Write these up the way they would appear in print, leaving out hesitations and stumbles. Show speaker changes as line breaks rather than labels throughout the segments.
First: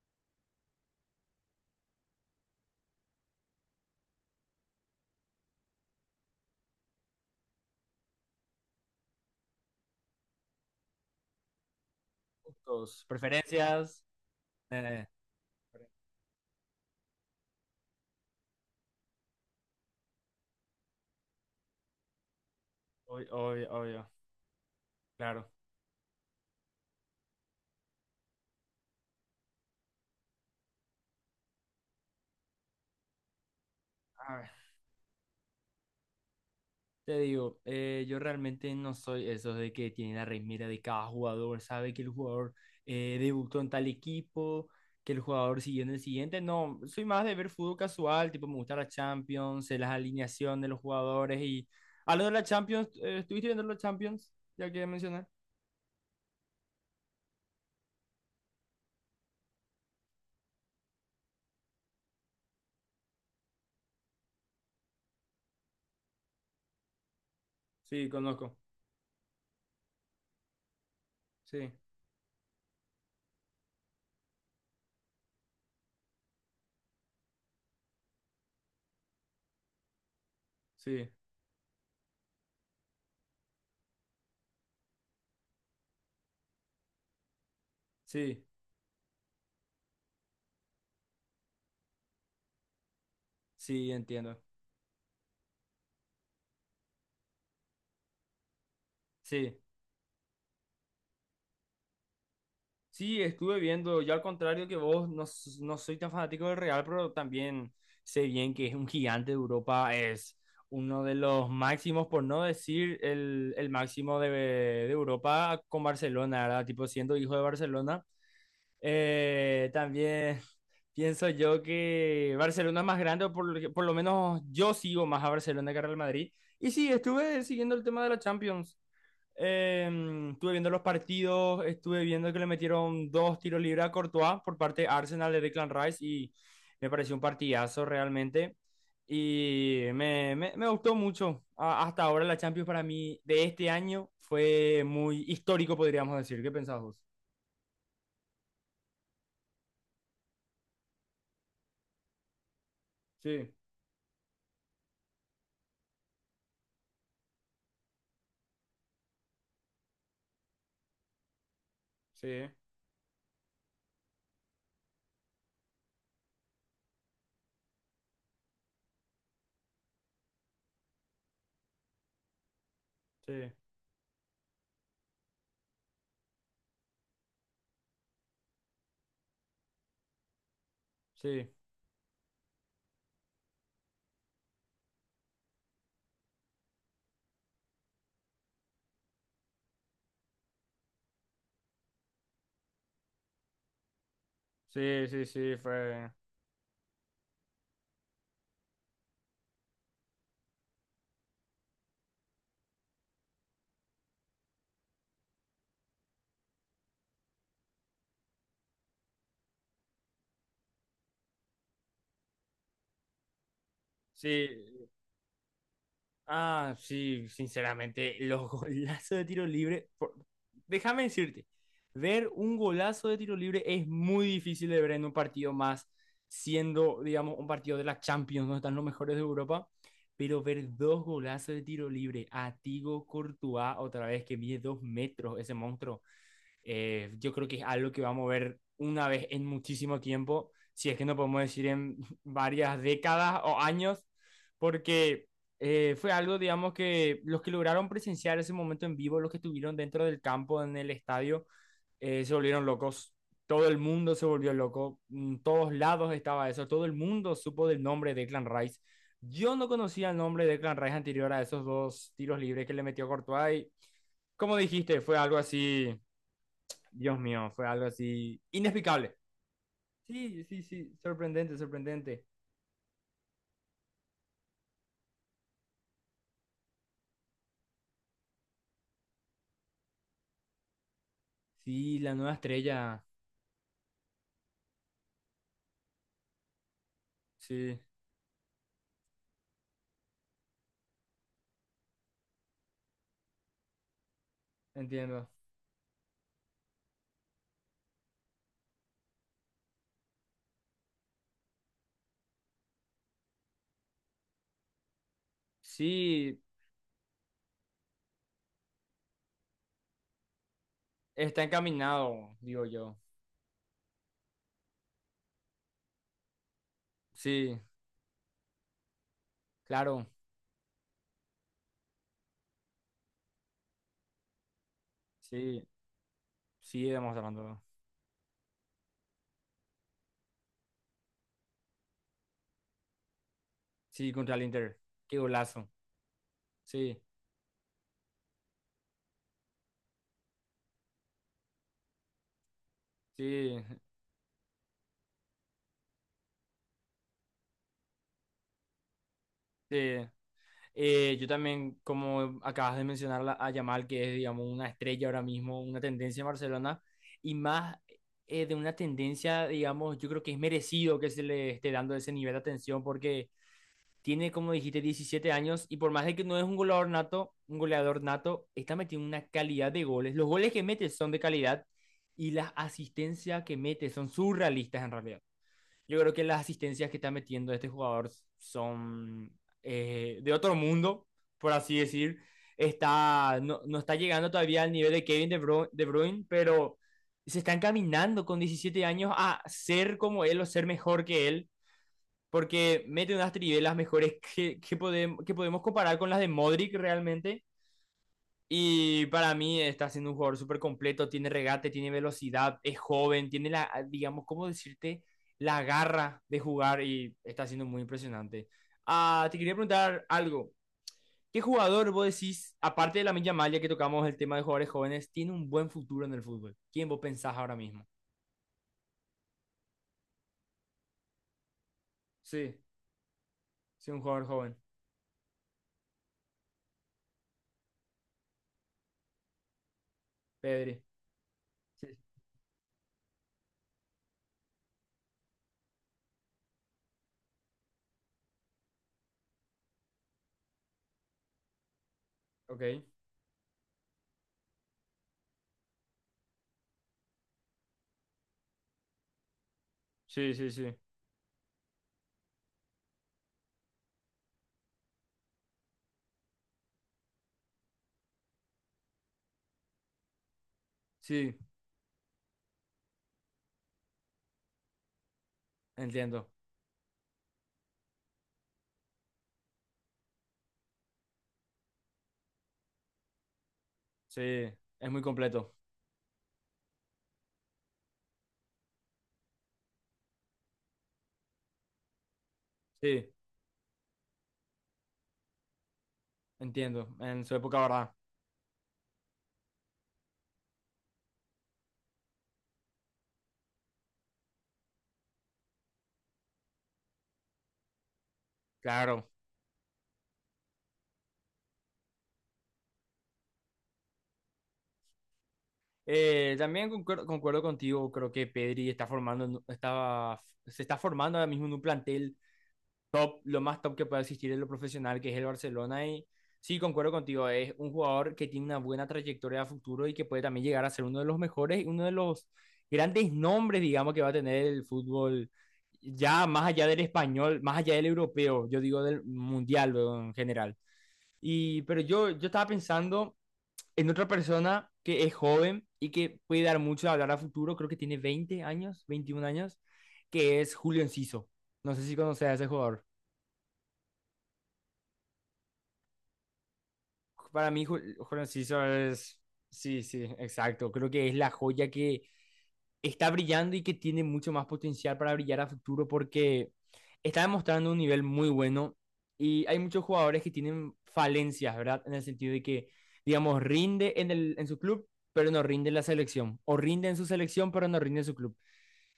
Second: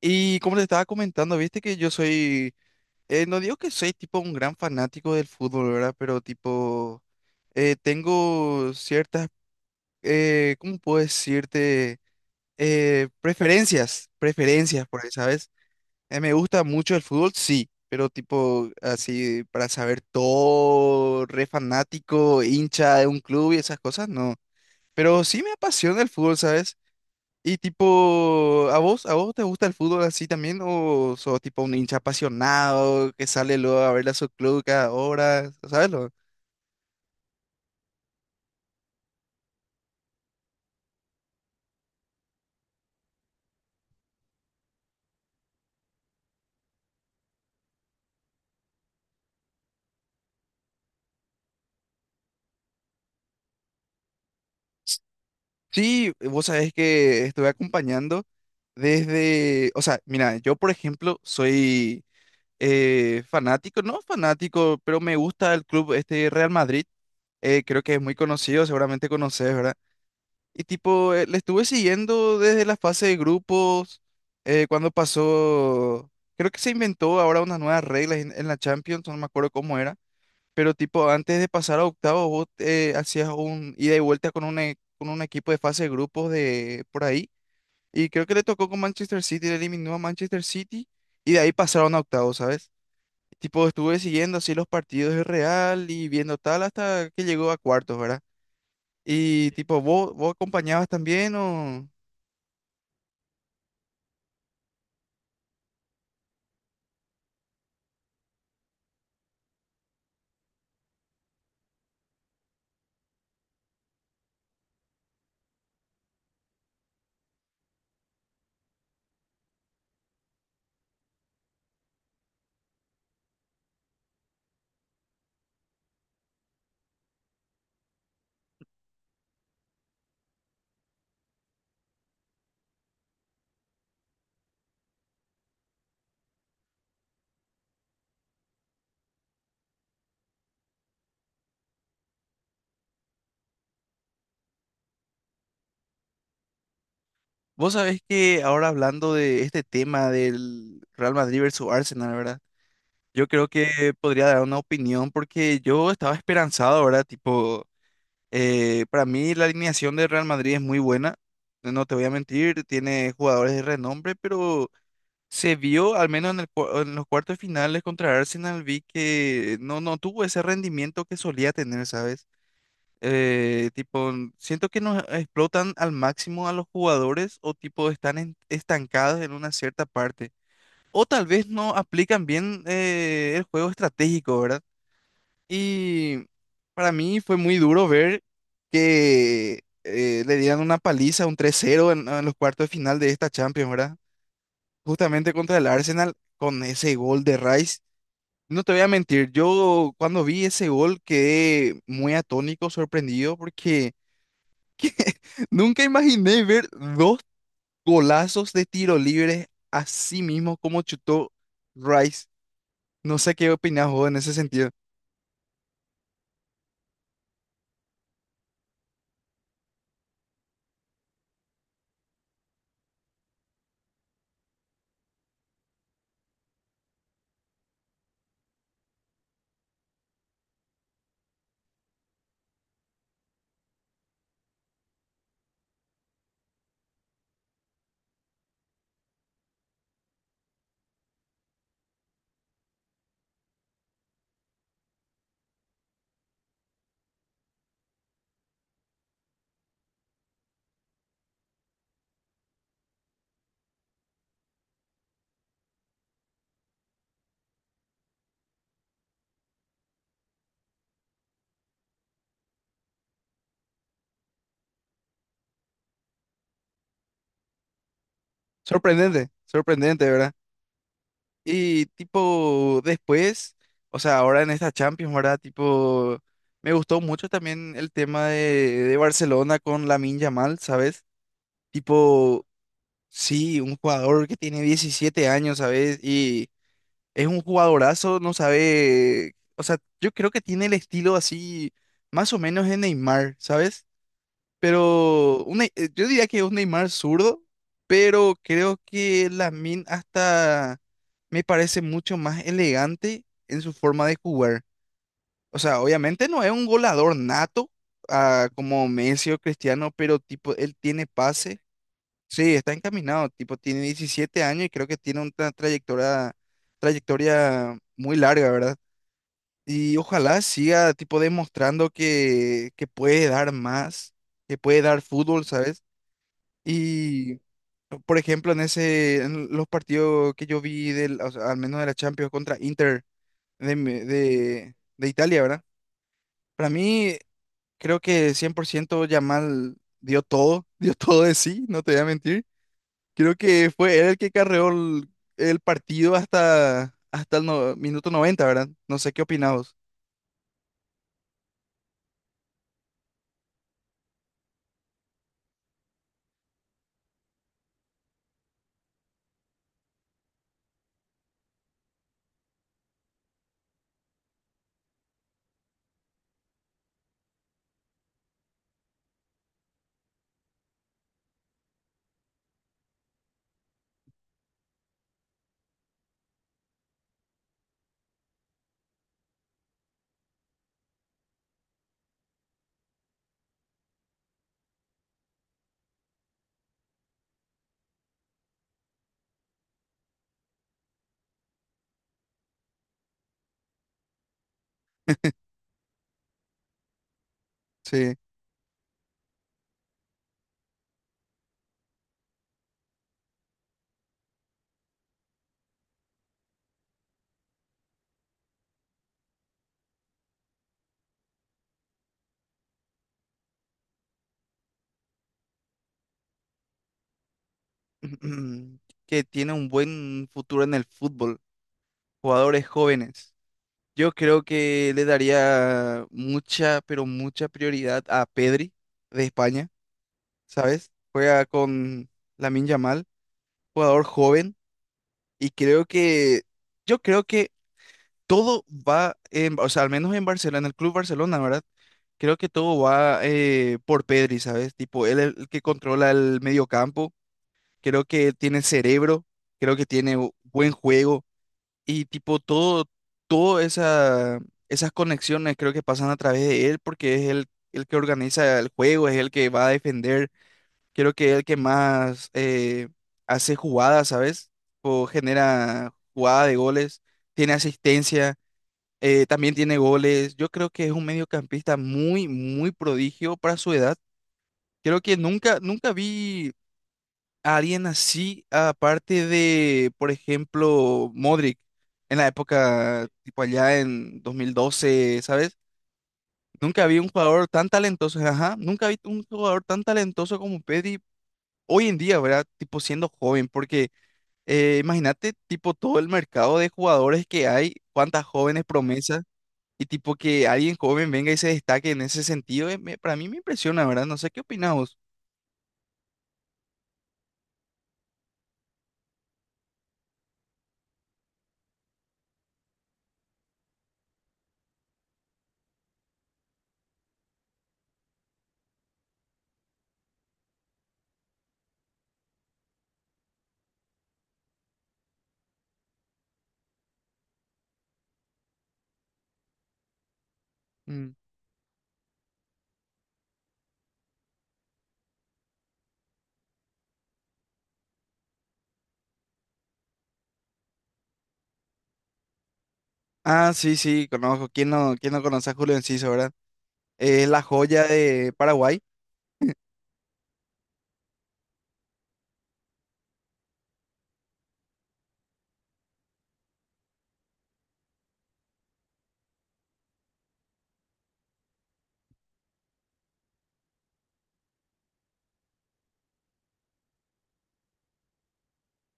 Y como te estaba comentando, viste que yo soy, no digo que soy tipo un gran fanático del fútbol, ¿verdad? Pero tipo, tengo ciertas, ¿cómo puedo decirte?
Gustos, preferencias.
Preferencias, preferencias por
eh,
ahí, ¿sabes? Me gusta mucho el fútbol, sí, pero tipo, así, para saber todo, re fanático, hincha de un
Obvio,
club y
obvio,
esas
obvio,
cosas, no. Pero sí
claro.
me apasiona el fútbol, ¿sabes? Y tipo, ¿a vos te gusta el fútbol así también? ¿O sos tipo un hincha apasionado que sale luego a ver a su
A ver,
club cada hora? ¿Sabes lo?
te digo, yo realmente no soy esos de que tiene la remera de cada jugador, sabe que el jugador debutó en tal equipo, que el jugador siguió en el siguiente. No, soy más de ver fútbol casual, tipo me gusta la Champions, sé las alineaciones de los jugadores y... Algo de la Champions, ¿estuviste viendo la Champions? Ya que mencionar.
Sí, vos sabés que estuve acompañando desde, o sea, mira, yo por ejemplo soy fanático, no fanático, pero me gusta el club este Real Madrid, creo que es
Sí,
muy
conozco.
conocido, seguramente conoces, ¿verdad? Y tipo, le estuve
Sí.
siguiendo desde la fase de grupos, cuando pasó, creo que se inventó ahora unas nuevas reglas en la Champions, no me acuerdo cómo era, pero tipo,
Sí,
antes de pasar a octavos, vos hacías un ida y vuelta con un, con un equipo de fase de grupos de por ahí, y creo que le
sí,
tocó con Manchester City, le eliminó a Manchester City, y de ahí pasaron a octavos, ¿sabes? Tipo,
sí,
estuve siguiendo
entiendo.
así los partidos de Real y viendo tal hasta que llegó a cuartos, ¿verdad? Y
Sí.
tipo, ¿vos acompañabas también o...?
Sí, estuve viendo, yo al contrario que vos, no, no soy tan fanático del Real, pero también sé bien que es un gigante de Europa, es uno de los máximos, por no decir el máximo de Europa con Barcelona, ¿verdad? Tipo siendo hijo de Barcelona. También pienso yo que Barcelona es más grande, o por, por lo menos yo sigo más a Barcelona que a Real Madrid. Y sí, estuve siguiendo el tema de la Champions. Eh, estuve viendo los partidos, estuve viendo que le metieron dos tiros libres a Courtois por parte de Arsenal de Declan Rice y me pareció un partidazo realmente. Y me gustó mucho. Hasta ahora la Champions para mí de este año fue muy histórico, podríamos decir. ¿Qué pensás vos?
Vos sabés que ahora hablando de este tema del Real Madrid versus Arsenal, ¿verdad? Yo creo
Sí,
que podría dar una opinión porque yo estaba esperanzado, ¿verdad? Tipo, para mí la alineación del Real Madrid es muy buena, no te voy a
sí,
mentir, tiene jugadores de renombre, pero se vio, al menos en el, en los cuartos finales contra Arsenal, vi que no, no tuvo ese rendimiento que solía tener, ¿sabes?
sí,
Tipo, siento que no explotan al máximo a los jugadores o tipo están estancados en una cierta parte. O tal vez
sí,
no aplican bien el juego estratégico, ¿verdad? Y para mí fue muy duro ver que le dieran una paliza, un tres cero en los cuartos de final de esta Champions, ¿verdad?
sí, sí,
Justamente contra
sí,
el
fue.
Arsenal con ese gol de Rice. No te voy a mentir, yo cuando vi ese gol quedé muy atónico, sorprendido, porque nunca imaginé ver dos golazos de tiro libre así mismo como chutó Rice. No sé qué opinas vos en ese sentido.
Sí, ah, sí, sinceramente, los golazos de tiro libre, déjame decirte, ver un golazo de tiro libre es muy difícil de ver en un partido más, siendo, digamos, un partido de la Champions, donde están los mejores de Europa, pero ver dos golazos de tiro libre, a Thibaut Courtois, otra vez que mide dos metros ese monstruo. Yo creo que es algo que vamos a ver una vez en muchísimo tiempo, si es que no podemos decir en varias décadas o años, porque fue algo, digamos, que los que lograron presenciar ese momento en vivo, los que estuvieron dentro del campo, en el estadio, se volvieron locos. Todo el mundo se volvió loco, en todos lados estaba eso, todo el mundo supo del nombre de Clan Rice. Yo no conocía el nombre de Clan Rice anterior a esos dos tiros libres que le metió Courtois y, como dijiste, fue algo así Dios mío, fue algo así inexplicable.
Sorprendente, sorprendente, ¿verdad?
Sí, sí, sí, sorprendente,
Y
sorprendente.
tipo, después, o sea, ahora en esta Champions, ¿verdad? Tipo, me gustó mucho también el tema de Barcelona con Lamine Yamal, ¿sabes?
Sí, la nueva
Tipo,
estrella,
sí, un jugador que tiene 17 años, ¿sabes? Y es un
sí,
jugadorazo, no sabe, o sea, yo creo que tiene el estilo así, más o menos de Neymar, ¿sabes?
entiendo.
Pero un yo diría que es un Neymar zurdo, pero creo que Lamine hasta me parece mucho más elegante en su forma de jugar. O sea, obviamente
Sí,
no es un goleador nato, ah, como Messi o Cristiano, pero tipo, él tiene
está
pase.
encaminado,
Sí,
digo
está
yo.
encaminado, tipo, tiene 17 años y creo que tiene una trayectoria,
Sí,
trayectoria muy larga, ¿verdad? Y
claro,
ojalá siga, tipo, demostrando que puede dar más, que puede dar fútbol,
sí,
¿sabes?
sí, estamos
Y,
hablando.
por ejemplo, en ese, en los partidos que yo vi, del, o sea, al menos de la Champions contra Inter de,
Sí, contra el Inter,
de
qué
Italia, ¿verdad?
golazo.
Para
Sí,
mí, creo que 100% Yamal dio todo, dio todo de sí, no te voy a mentir. Creo
sí,
que fue él el que carreó el partido hasta, hasta el minuto 90, ¿verdad? No sé qué opinamos.
sí. Yo también, como acabas de mencionar a Yamal, que es, digamos, una estrella ahora mismo, una tendencia en Barcelona, y más de una tendencia, digamos, yo creo que es merecido que se le esté dando ese nivel de atención, porque tiene, como dijiste, 17 años, y por más de que no es un goleador nato, está metiendo una calidad de goles. Los goles que mete son de calidad, y las asistencias que mete son surrealistas en realidad. Yo creo que las asistencias que está metiendo este jugador son de otro mundo, por así decir. Está, no, no está llegando todavía al nivel de Kevin de Bruyne, pero se está encaminando con 17 años a ser como él o ser mejor que él, porque mete unas trivelas mejores que podemos comparar con las de Modric realmente
Sí.
y para mí está siendo un jugador súper completo, tiene regate, tiene velocidad, es joven, tiene la, ah, digamos, ¿cómo decirte? La garra de jugar y está siendo muy impresionante. Ah, te quería preguntar algo. ¿Qué jugador vos decís, aparte de la Yamal, ya que tocamos el tema de jugadores jóvenes, tiene un buen futuro en el fútbol? ¿Quién vos pensás ahora mismo?
Que tiene un buen futuro en el fútbol.
Sí,
Jugadores jóvenes.
sí, un
Yo
jugador
creo
joven.
que le daría mucha, pero mucha prioridad a Pedri de España,
Pedri.
¿sabes? Juega
Sí.
con Lamine Yamal, jugador joven. Y creo que, yo creo que todo va, en, o sea, al menos en Barcelona, en el Club Barcelona, ¿verdad? Creo que
Ok.
todo va por Pedri, ¿sabes? Tipo, él es el que controla el mediocampo. Creo que tiene cerebro, creo que tiene
Sí, sí,
buen
sí.
juego y tipo todo, todo esa, esas conexiones creo que pasan a través de él porque es el que organiza el juego, es el que va a defender. Creo que es
Sí,
el que más hace jugadas, ¿sabes? O genera
entiendo.
jugada de goles, tiene asistencia también tiene goles. Yo creo que es un mediocampista muy, muy prodigio para su edad.
Sí, es
Creo
muy
que
completo.
nunca, nunca vi a alguien así, aparte de, por ejemplo, Modric, en la época,
Sí,
tipo allá en 2012, ¿sabes? Nunca
entiendo.
vi un
En su
jugador
época,
tan
¿verdad?
talentoso, ajá, nunca vi un jugador tan talentoso como Pedri hoy en día, ¿verdad? Tipo siendo joven, porque imagínate, tipo todo el mercado de jugadores que hay, cuántas jóvenes
Claro.
promesas. Y tipo que alguien joven venga y se destaque en ese sentido, para mí me impresiona, ¿verdad? No sé qué opinas vos.
También concuerdo, contigo, creo que Pedri está formando, estaba, se está formando ahora mismo en un plantel top, lo más top que pueda existir en lo profesional, que es el Barcelona. Y sí, concuerdo contigo, es un jugador que tiene una buena trayectoria a futuro y que puede también llegar a ser uno de los mejores, uno de los grandes nombres, digamos, que va a tener el fútbol, ya más allá del español, más allá del europeo, yo digo del mundial, luego, en general.
Mm.
Y, pero yo estaba pensando en otra persona que es joven y que puede dar mucho a hablar a futuro, creo que tiene 20 años, 21 años, que es Julio Enciso. No sé si conoces a ese jugador.
Ah, sí, sí, conozco. ¿Quién no conoce a Julio Enciso, verdad? Es la
Para mí,
joya
Julio
de
Enciso
Paraguay.
es. Sí, sí, exacto. Creo que es la joya que está brillando y que tiene mucho más potencial para brillar a futuro porque está demostrando un nivel muy bueno y hay muchos jugadores que tienen falencias, ¿verdad? En el sentido de que, digamos, rinde en, el, en su club, pero no rinde en la selección, o rinde en su selección, pero no rinde en su club.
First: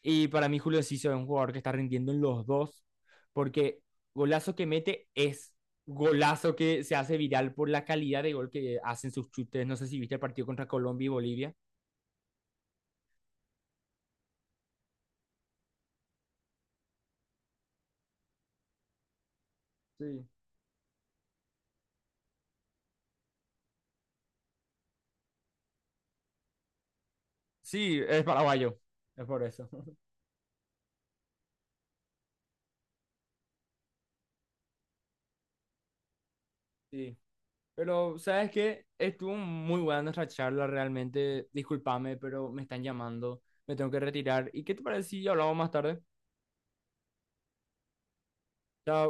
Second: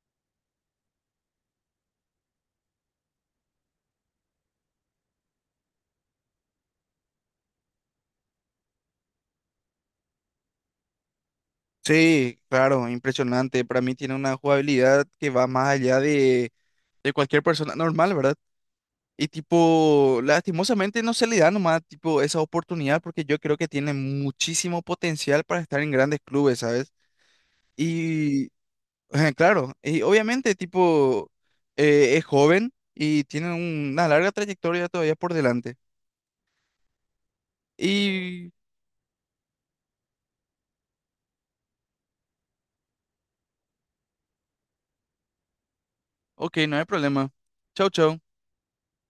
Y para mí Julio Ciso es un jugador que está rindiendo en los dos, porque golazo que mete es golazo que se hace viral por la calidad de gol que hacen sus chutes. No sé si viste el partido contra Colombia y Bolivia.
Sí, claro, impresionante. Para mí tiene una jugabilidad que va más allá de cualquier persona normal, ¿verdad? Y tipo,
Sí.
lastimosamente no se le da nomás tipo esa oportunidad porque yo creo que tiene muchísimo potencial para estar en grandes clubes, ¿sabes?
Sí, es
Y
paraguayo, es
ajá,
por eso.
claro, y obviamente tipo es joven y tiene una larga trayectoria todavía por delante.
Sí. Pero, ¿sabes
Y
qué? Estuvo muy buena nuestra charla, realmente. Discúlpame, pero me están llamando, me tengo que retirar. ¿Y qué te parece si hablamos más tarde?
ok, no hay problema. Chau, chau.
Chao.